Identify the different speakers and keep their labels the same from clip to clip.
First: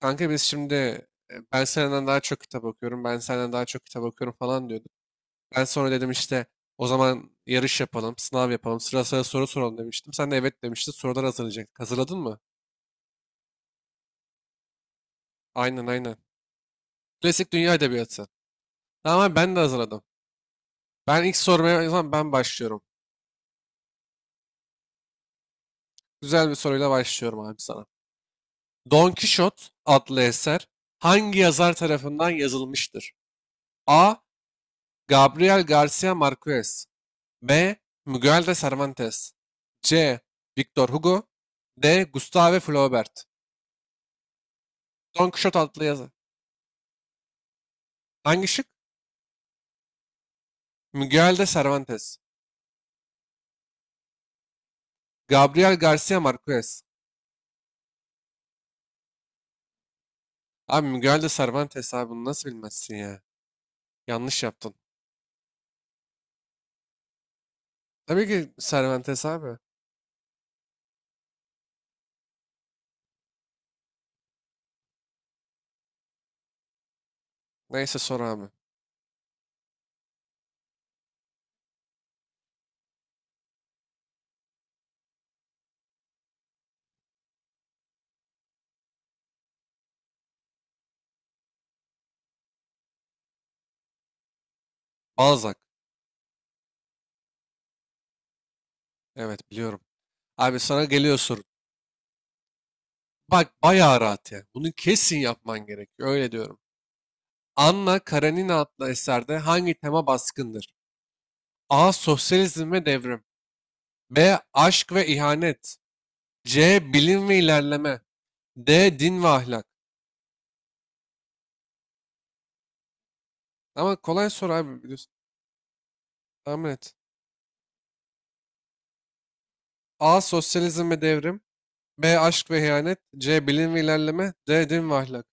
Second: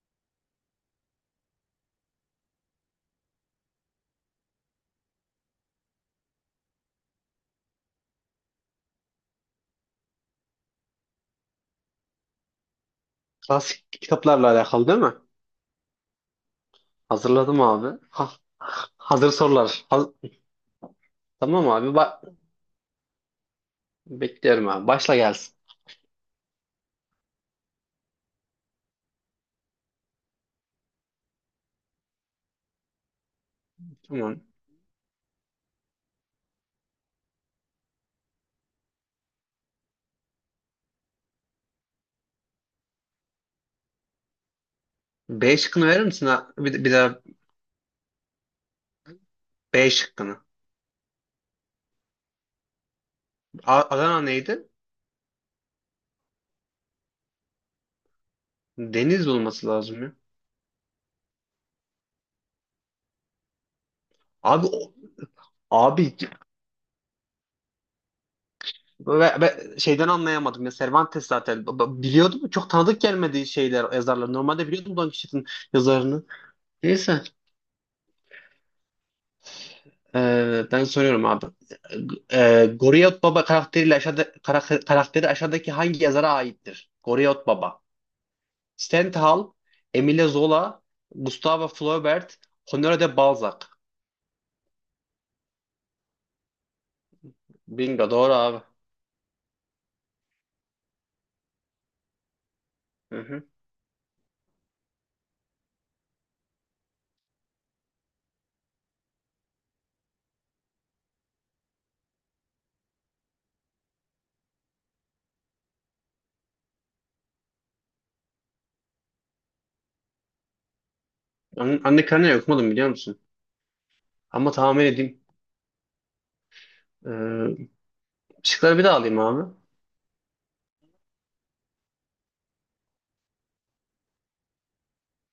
Speaker 1: Kanka biz şimdi ben senden daha çok kitap okuyorum, ben senden daha çok kitap okuyorum falan diyorduk. Ben sonra dedim işte o zaman yarış yapalım, sınav yapalım, sıra sıra soru soralım demiştim. Sen de evet demiştin, sorular hazırlayacaktık. Hazırladın mı?
Speaker 2: Klasik kitaplarla alakalı değil mi?
Speaker 1: Aynen aynen. Klasik
Speaker 2: Hazırladım
Speaker 1: dünya
Speaker 2: abi.
Speaker 1: edebiyatı.
Speaker 2: Ha,
Speaker 1: Tamam
Speaker 2: hazır
Speaker 1: abi, ben de
Speaker 2: sorular.
Speaker 1: hazırladım. Ben ilk
Speaker 2: Tamam
Speaker 1: sormaya o
Speaker 2: abi.
Speaker 1: zaman ben başlıyorum.
Speaker 2: Bekliyorum abi. Başla gelsin.
Speaker 1: Güzel bir soruyla başlıyorum abi sana. Don Kişot adlı eser hangi yazar tarafından yazılmıştır? A.
Speaker 2: Tamam.
Speaker 1: Gabriel Garcia Marquez. B. Miguel de Cervantes. C. Victor Hugo. D. Gustave Flaubert. Don
Speaker 2: B
Speaker 1: Quixote adlı
Speaker 2: şıkkını verir
Speaker 1: yazı.
Speaker 2: misin? Ha? Bir daha
Speaker 1: Hangi şık?
Speaker 2: B şıkkını.
Speaker 1: Miguel de Cervantes.
Speaker 2: Adana neydi?
Speaker 1: Gabriel Garcia Marquez.
Speaker 2: Deniz olması lazım ya.
Speaker 1: Abi Miguel de Cervantes, abi bunu nasıl bilmezsin ya? Yanlış
Speaker 2: Abi
Speaker 1: yaptın.
Speaker 2: o- abi
Speaker 1: Tabii ki Cervantes
Speaker 2: ve,
Speaker 1: abi.
Speaker 2: ve şeyden anlayamadım ya. Cervantes zaten biliyordum. Çok tanıdık gelmedi şeyler yazarlar. Normalde biliyordum Don Quixote'ın yazarını. Neyse.
Speaker 1: Neyse sor abi.
Speaker 2: Ben soruyorum abi. Goriyot Baba karakteriyle karakteri aşağıdaki hangi yazara aittir? Goriyot Baba. Stendhal, Emile Zola, Gustave Flaubert, Honoré de Balzac.
Speaker 1: Balzac.
Speaker 2: Bingo doğru abi.
Speaker 1: Evet biliyorum. Abi sana geliyor soru.
Speaker 2: Hı hı.
Speaker 1: Bak bayağı rahat ya. Bunu kesin yapman gerekiyor. Öyle diyorum. Anna Karenina adlı eserde hangi tema baskındır? A. Sosyalizm ve devrim. B. Aşk ve ihanet. C. Bilim ve ilerleme. D. Din ve ahlak.
Speaker 2: Anne Karenina okumadım biliyor musun?
Speaker 1: Ama kolay
Speaker 2: Ama
Speaker 1: soru abi,
Speaker 2: tahmin
Speaker 1: biliyorsun.
Speaker 2: edeyim.
Speaker 1: Tahmin et.
Speaker 2: Ee, Şıkları bir daha alayım abi.
Speaker 1: A. Sosyalizm ve devrim. B. Aşk ve ihanet. C. Bilim ve ilerleme. D. Din ve ahlak.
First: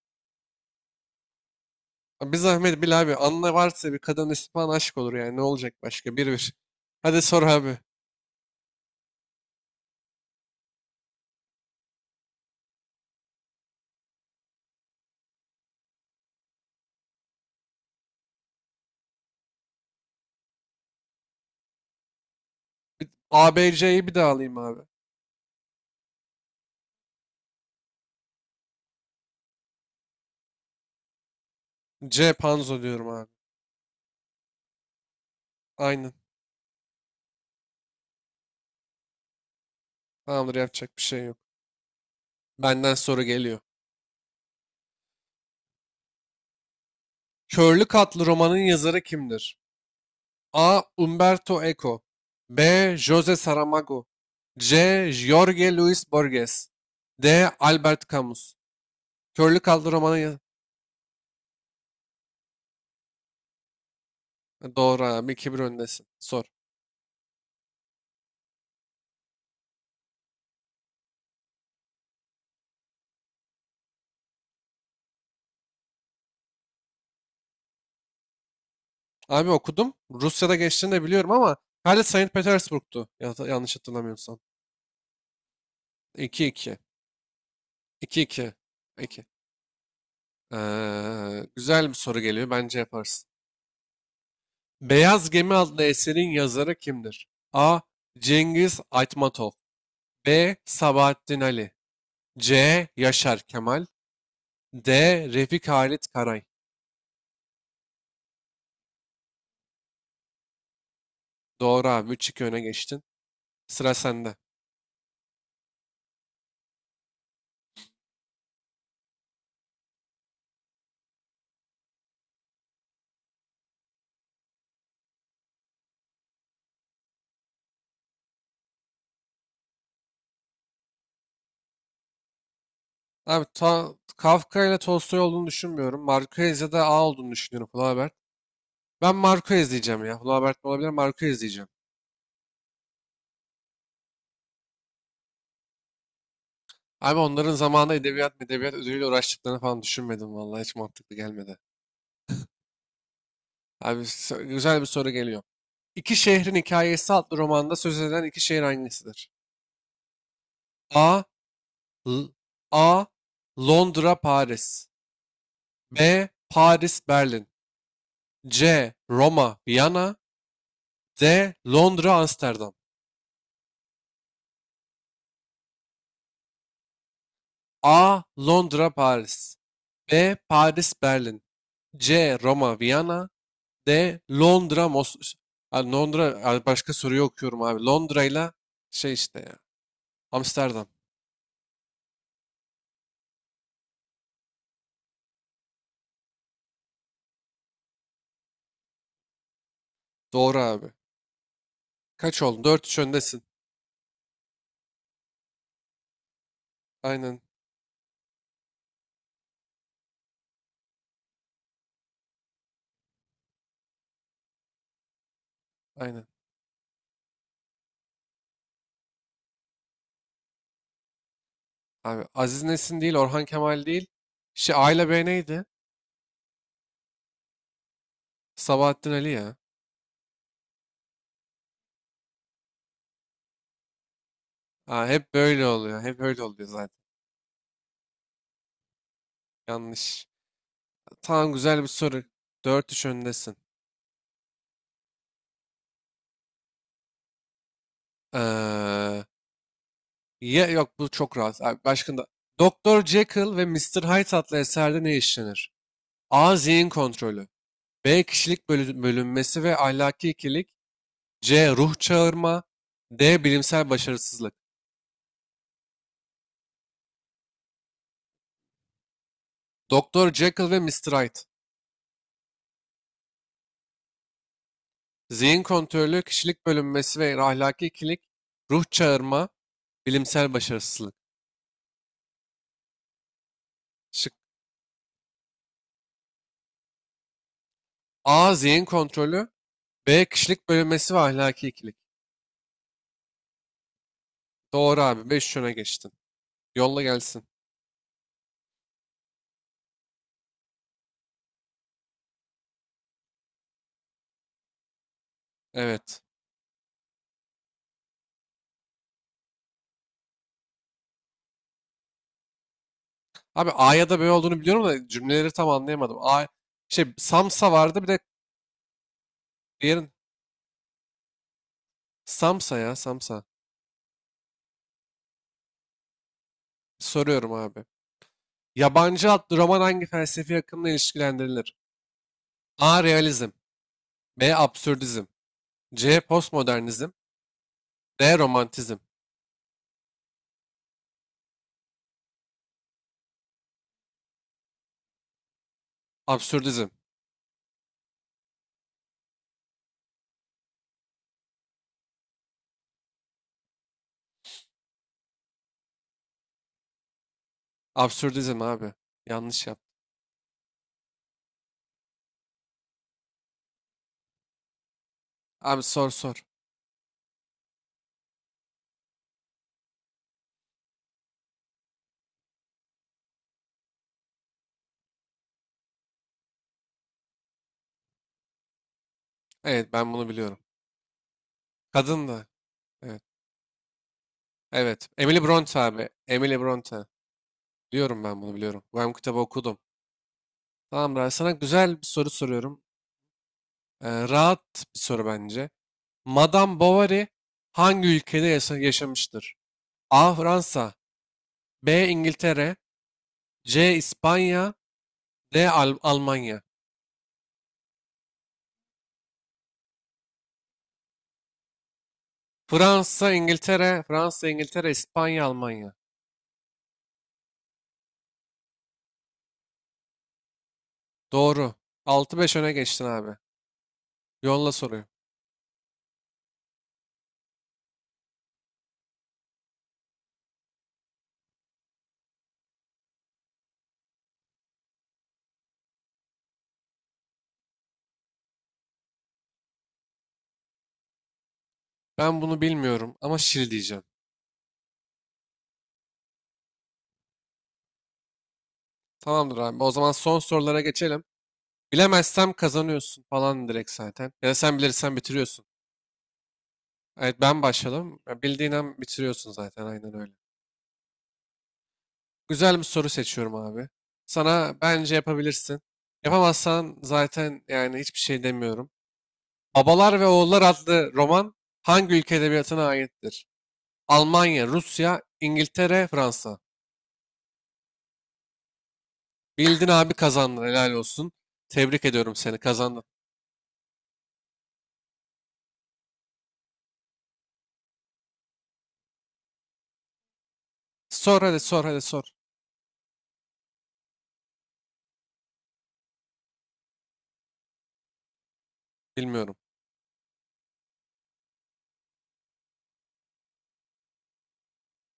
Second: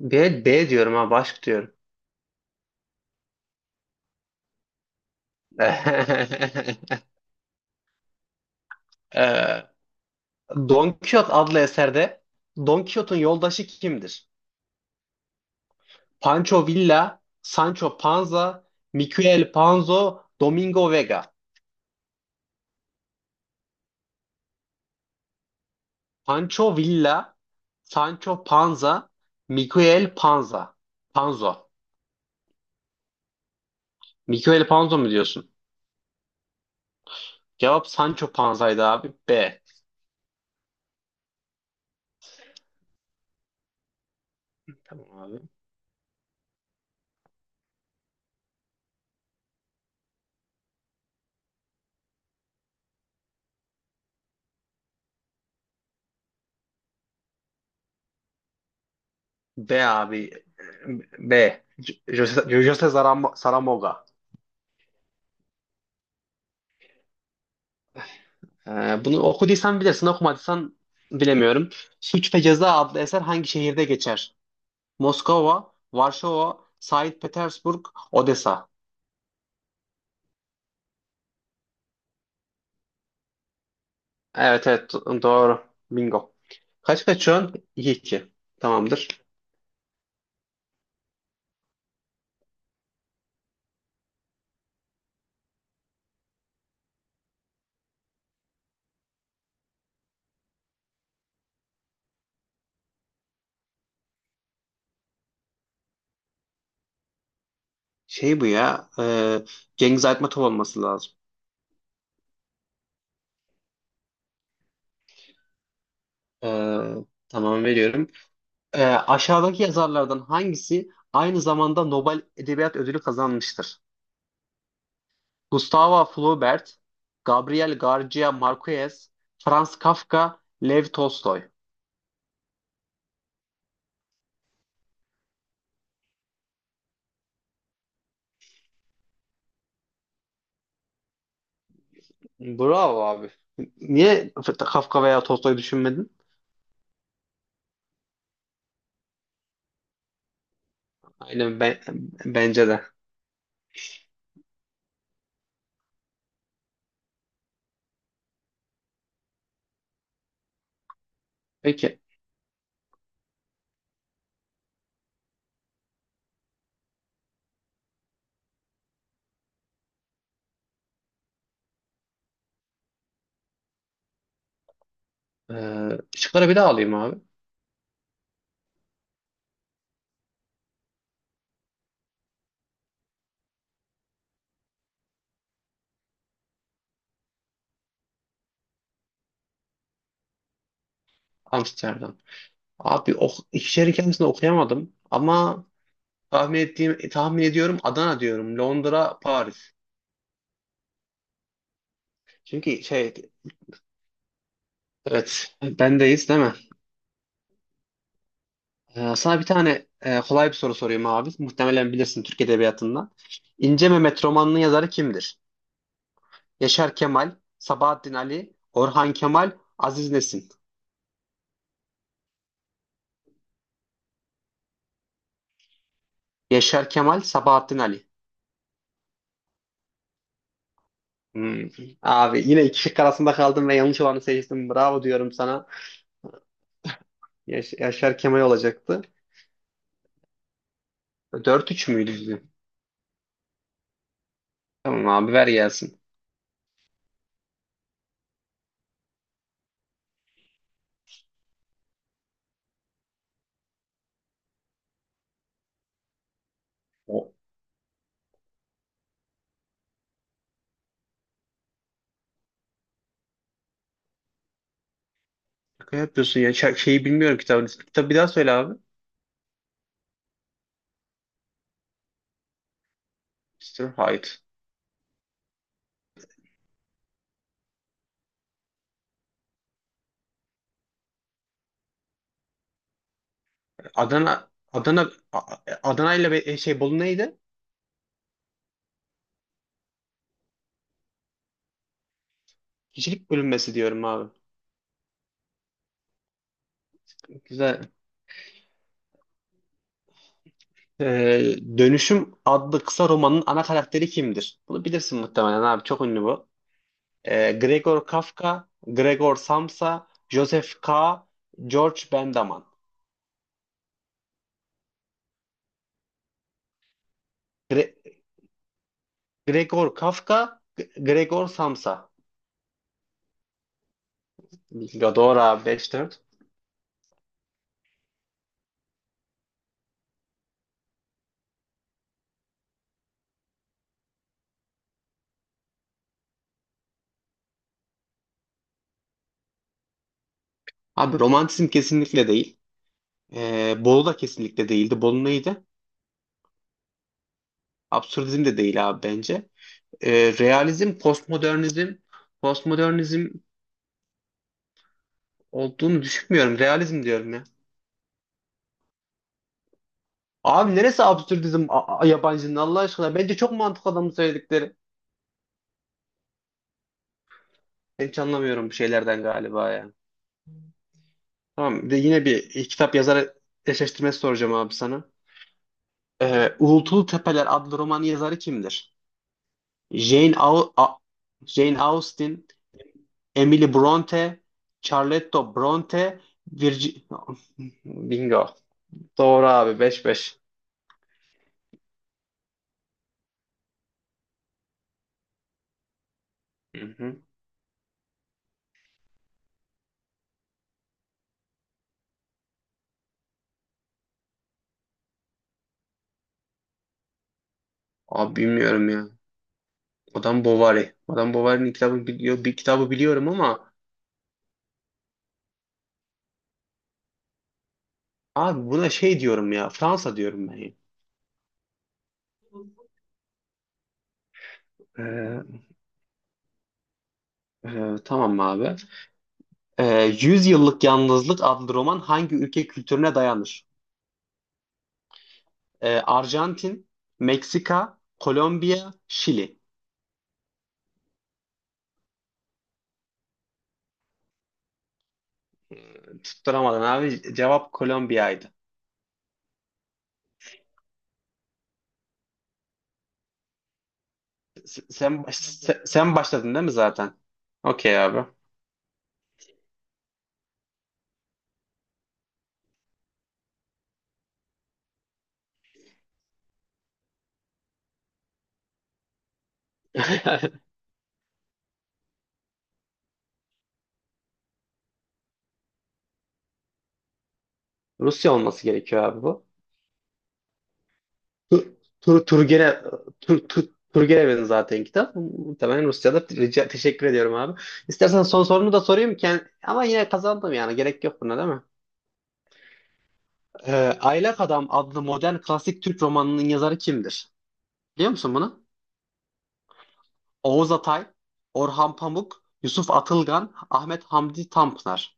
Speaker 2: B, B diyorum abi. Aşk diyorum.
Speaker 1: Abi bir zahmet bil abi. Anla, varsa bir kadın ismi falan aşk olur yani. Ne olacak başka? Bir bir.
Speaker 2: ee,
Speaker 1: Hadi sor abi.
Speaker 2: Don Quixote adlı eserde Don Quixote'un yoldaşı kimdir? Pancho Villa, Sancho Panza, Miquel Panzo, Domingo Vega.
Speaker 1: A, B, C'yi bir daha alayım abi.
Speaker 2: Pancho Villa, Sancho Panza, Miquel Panza. Panzo.
Speaker 1: C. Panzo diyorum abi.
Speaker 2: Miquel Panzo mu diyorsun?
Speaker 1: Aynen.
Speaker 2: Cevap Sancho Panza'ydı abi. B.
Speaker 1: Tamamdır, yapacak bir şey yok. Benden soru geliyor.
Speaker 2: Tamam abi.
Speaker 1: Körlük adlı romanın yazarı kimdir? A. Umberto Eco. B. José Saramago. C. Jorge Luis Borges. D. Albert Camus. Körlü
Speaker 2: B
Speaker 1: Kaldı romanı
Speaker 2: abi. B. Jose Saramoga.
Speaker 1: doğru abi, 2-1 öndesin. Sor.
Speaker 2: Bunu okuduysan bilirsin, okumadıysan bilemiyorum. Suç ve Ceza adlı eser hangi şehirde geçer? Moskova, Varşova, Saint Petersburg, Odessa.
Speaker 1: Abi okudum. Rusya'da geçtiğini de biliyorum ama herhalde Saint Petersburg'tu. Yanlış hatırlamıyorsam.
Speaker 2: Evet evet doğru. Bingo.
Speaker 1: 2-2.
Speaker 2: Kaç kaçıyorsun? 2-2.
Speaker 1: 2-2.
Speaker 2: Tamamdır.
Speaker 1: 2. Güzel bir soru geliyor. Bence yaparsın. Beyaz Gemi adlı eserin yazarı kimdir? A. Cengiz Aytmatov. B. Sabahattin Ali. C. Yaşar Kemal. D. Refik Halit Karay.
Speaker 2: Şey bu ya. Cengiz Aytmatov olması lazım.
Speaker 1: Doğru abi. 3-2 öne geçtin. Sıra sende.
Speaker 2: E, tamam veriyorum. Aşağıdaki yazarlardan hangisi aynı zamanda Nobel Edebiyat Ödülü kazanmıştır? Gustavo Flaubert, Gabriel García Márquez, Franz Kafka, Lev Tolstoy.
Speaker 1: Abi Kafka ile Tolstoy olduğunu düşünmüyorum. Marquez ya da A olduğunu düşünüyorum, Flaubert. Ben Marquez diyeceğim ya. Flaubert mi olabilir? Marquez diyeceğim.
Speaker 2: Bravo abi. Niye Kafka veya Tolstoy düşünmedin?
Speaker 1: Abi onların zamanında edebiyat ödülüyle uğraştıklarını falan düşünmedim, vallahi hiç mantıklı gelmedi.
Speaker 2: Aynen ben, bence de.
Speaker 1: Abi güzel bir soru geliyor. İki Şehrin Hikayesi adlı romanda söz edilen iki şehir hangisidir? A.
Speaker 2: Peki.
Speaker 1: L- A. Londra, Paris. B. Paris, Berlin. C. Roma, Viyana. D. Londra, Amsterdam.
Speaker 2: Ee, Şıkları bir daha alayım abi.
Speaker 1: A. Londra, Paris. B. Paris, Berlin. C. Roma, Viyana. D. Londra, ha, Londra, ha, başka soruyu okuyorum abi. Londra ile şey işte ya. Amsterdam.
Speaker 2: Amsterdam. Abi o iki şehrin kendisini okuyamadım ama tahmin ediyorum Adana diyorum. Londra, Paris.
Speaker 1: Doğru abi. Kaç oldu?
Speaker 2: Çünkü
Speaker 1: Dört üç
Speaker 2: şey
Speaker 1: öndesin.
Speaker 2: evet bendeyiz değil mi?
Speaker 1: Aynen,
Speaker 2: Sana bir tane kolay bir soru sorayım abi. Muhtemelen bilirsin Türk Edebiyatı'ndan. İnce Mehmet romanının yazarı kimdir?
Speaker 1: aynen.
Speaker 2: Yaşar Kemal, Sabahattin Ali, Orhan Kemal, Aziz Nesin.
Speaker 1: Abi Aziz Nesin değil, Orhan Kemal değil. Şey, A ile B neydi?
Speaker 2: Yaşar Kemal, Sabahattin Ali.
Speaker 1: Sabahattin Ali ya.
Speaker 2: Hmm. Abi yine iki şık arasında kaldım ve yanlış olanı seçtim. Bravo
Speaker 1: Ha,
Speaker 2: diyorum
Speaker 1: hep böyle
Speaker 2: sana.
Speaker 1: oluyor. Hep öyle oluyor zaten.
Speaker 2: Yaşar Kemal olacaktı.
Speaker 1: Yanlış. Tamam,
Speaker 2: Dört
Speaker 1: güzel bir
Speaker 2: üç müydü
Speaker 1: soru.
Speaker 2: bizim?
Speaker 1: Dört 3 öndesin.
Speaker 2: Tamam abi ver gelsin.
Speaker 1: Ee, ya, yok bu çok rahat. Abi, başka da. Doktor Jekyll ve Mr. Hyde adlı eserde ne işlenir? A. Zihin
Speaker 2: O.
Speaker 1: kontrolü. B. Kişilik bölünmesi ve ahlaki ikilik. C. Ruh çağırma. D. Bilimsel başarısızlık.
Speaker 2: Şaka yapıyorsun ya. Şeyi bilmiyorum kitabın ismi. Kitabı bir daha söyle abi.
Speaker 1: Doktor Jekyll ve Mr. Hyde.
Speaker 2: Mr. Hyde.
Speaker 1: Zihin kontrolü, kişilik bölünmesi ve ahlaki ikilik. Ruh çağırma, bilimsel başarısızlık. Şık.
Speaker 2: Adana Adana Adana ile şey Bolu neydi?
Speaker 1: A. Zihin kontrolü. B. Kişilik bölünmesi ve ahlaki ikilik.
Speaker 2: Kişilik bölünmesi diyorum abi.
Speaker 1: Doğru abi. 5 öne geçtin. Yolla gelsin.
Speaker 2: Güzel. Dönüşüm adlı kısa romanın ana karakteri kimdir? Bunu bilirsin muhtemelen abi. Çok
Speaker 1: Evet.
Speaker 2: ünlü bu. Gregor Kafka, Gregor Samsa, Joseph K. George Bendaman.
Speaker 1: Abi A ya da B olduğunu biliyorum da cümleleri tam anlayamadım. A, şey, Samsa
Speaker 2: Gre-
Speaker 1: vardı, bir de
Speaker 2: Gregor
Speaker 1: diğerin
Speaker 2: Kafka, Gregor Samsa.
Speaker 1: Samsa ya, Samsa.
Speaker 2: Gadora 5-4.
Speaker 1: Soruyorum abi. Yabancı adlı roman hangi felsefi akımla ilişkilendirilir? A. Realizm. B. Absürdizm. C. Postmodernizm. D. Romantizm.
Speaker 2: Abi romantizm kesinlikle değil. Bolu da kesinlikle değildi. Bolu neydi?
Speaker 1: Absürdizm.
Speaker 2: Absürdizm de değil abi bence. Ee, Realizm, postmodernizm. Postmodernizm olduğunu düşünmüyorum. Realizm diyorum ya.
Speaker 1: Absürdizm abi. Yanlış yaptım.
Speaker 2: Abi neresi absürdizm yabancının Allah aşkına? Bence çok mantıklı adamın söyledikleri.
Speaker 1: Abi sor sor.
Speaker 2: Ben hiç anlamıyorum bu şeylerden galiba ya. Tamam bir de yine bir kitap yazarı eşleştirmesi soracağım abi sana. Uğultulu Tepeler adlı romanı yazarı kimdir?
Speaker 1: Evet, ben bunu
Speaker 2: Jane,
Speaker 1: biliyorum.
Speaker 2: Au- A- Jane
Speaker 1: Kadın
Speaker 2: Austen,
Speaker 1: da. Evet.
Speaker 2: Emily Bronte,
Speaker 1: Evet.
Speaker 2: Charlotte
Speaker 1: Emily Bronte abi.
Speaker 2: Bronte,
Speaker 1: Emily Bronte.
Speaker 2: Virgi...
Speaker 1: Biliyorum, ben bunu
Speaker 2: Bingo.
Speaker 1: biliyorum. Ben bu kitabı
Speaker 2: Doğru
Speaker 1: okudum.
Speaker 2: abi 5-5.
Speaker 1: Tamam Ray, sana güzel bir soru soruyorum. Rahat bir soru bence. Madame
Speaker 2: Hı hı.
Speaker 1: Bovary hangi ülkede yaşamıştır? A. Fransa. B. İngiltere. C. İspanya. D. Almanya.
Speaker 2: Abi bilmiyorum ya. Madame Bovary. Madame Bovary'nin kitabını biliyor, bir kitabı biliyorum
Speaker 1: Fransa,
Speaker 2: ama
Speaker 1: İngiltere, Fransa, İngiltere, İspanya, Almanya.
Speaker 2: abi buna şey diyorum ya. Fransa diyorum ben.
Speaker 1: Doğru. Altı beş öne geçtin abi. Yolla soruyu.
Speaker 2: Ee, tamam abi. 100 Yıllık Yalnızlık adlı roman hangi ülke kültürüne dayanır? Arjantin, Meksika, Kolombiya, Şili.
Speaker 1: Ben bunu bilmiyorum ama şil diyeceğim.
Speaker 2: Tutturamadın abi. Cevap Kolombiya'ydı.
Speaker 1: Tamamdır abi. O zaman son sorulara geçelim. Bilemezsem kazanıyorsun falan direkt zaten. Ya da sen
Speaker 2: S-
Speaker 1: bilirsen
Speaker 2: Sen, baş-
Speaker 1: bitiriyorsun.
Speaker 2: se- sen başladın değil mi zaten?
Speaker 1: Evet, ben
Speaker 2: Okey
Speaker 1: başladım.
Speaker 2: abi.
Speaker 1: Ya, bildiğin an bitiriyorsun zaten, aynen öyle. Güzel bir soru seçiyorum abi. Sana, bence yapabilirsin. Yapamazsan zaten yani hiçbir şey demiyorum. Babalar ve Oğullar adlı roman hangi ülke edebiyatına aittir? Almanya, Rusya, İngiltere, Fransa.
Speaker 2: Rusya olması gerekiyor abi bu.
Speaker 1: Bildin abi, kazandın, helal olsun.
Speaker 2: Tur,
Speaker 1: Tebrik
Speaker 2: tur,
Speaker 1: ediyorum seni,
Speaker 2: Turgene,
Speaker 1: kazandın.
Speaker 2: tur, tur, Turgenev'in zaten kitap. Muhtemelen Rusya'da. Teşekkür ediyorum abi. İstersen son sorunu da sorayım. Ama yine kazandım yani. Gerek yok buna
Speaker 1: Sor
Speaker 2: değil
Speaker 1: hadi
Speaker 2: mi?
Speaker 1: sor hadi sor.
Speaker 2: Aylak Adam adlı modern klasik Türk romanının yazarı kimdir? Biliyor musun bunu?
Speaker 1: Bilmiyorum.
Speaker 2: Oğuz Atay, Orhan Pamuk, Yusuf Atılgan, Ahmet Hamdi Tanpınar.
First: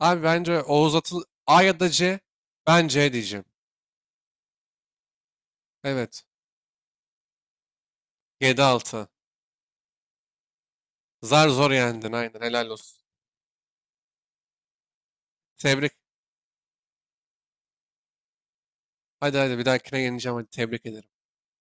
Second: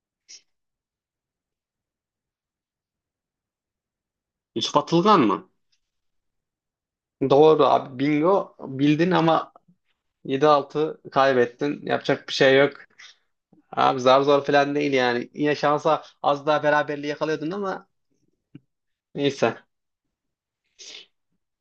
Speaker 1: Abi bence Oğuz Atıl, A ya da C. Ben C diyeceğim.
Speaker 2: Yusuf Atılgan mı?
Speaker 1: Evet.
Speaker 2: Doğru abi bingo
Speaker 1: 7-6.
Speaker 2: bildin ama 7-6
Speaker 1: Zar zor
Speaker 2: kaybettin.
Speaker 1: yendin,
Speaker 2: Yapacak bir
Speaker 1: aynen
Speaker 2: şey
Speaker 1: helal
Speaker 2: yok.
Speaker 1: olsun.
Speaker 2: Abi zar zor falan değil yani. Yine
Speaker 1: Tebrik.
Speaker 2: şansa az daha beraberliği yakalıyordun ama
Speaker 1: Hadi hadi
Speaker 2: neyse.
Speaker 1: bir dahakine geleceğim, hadi tebrik ederim.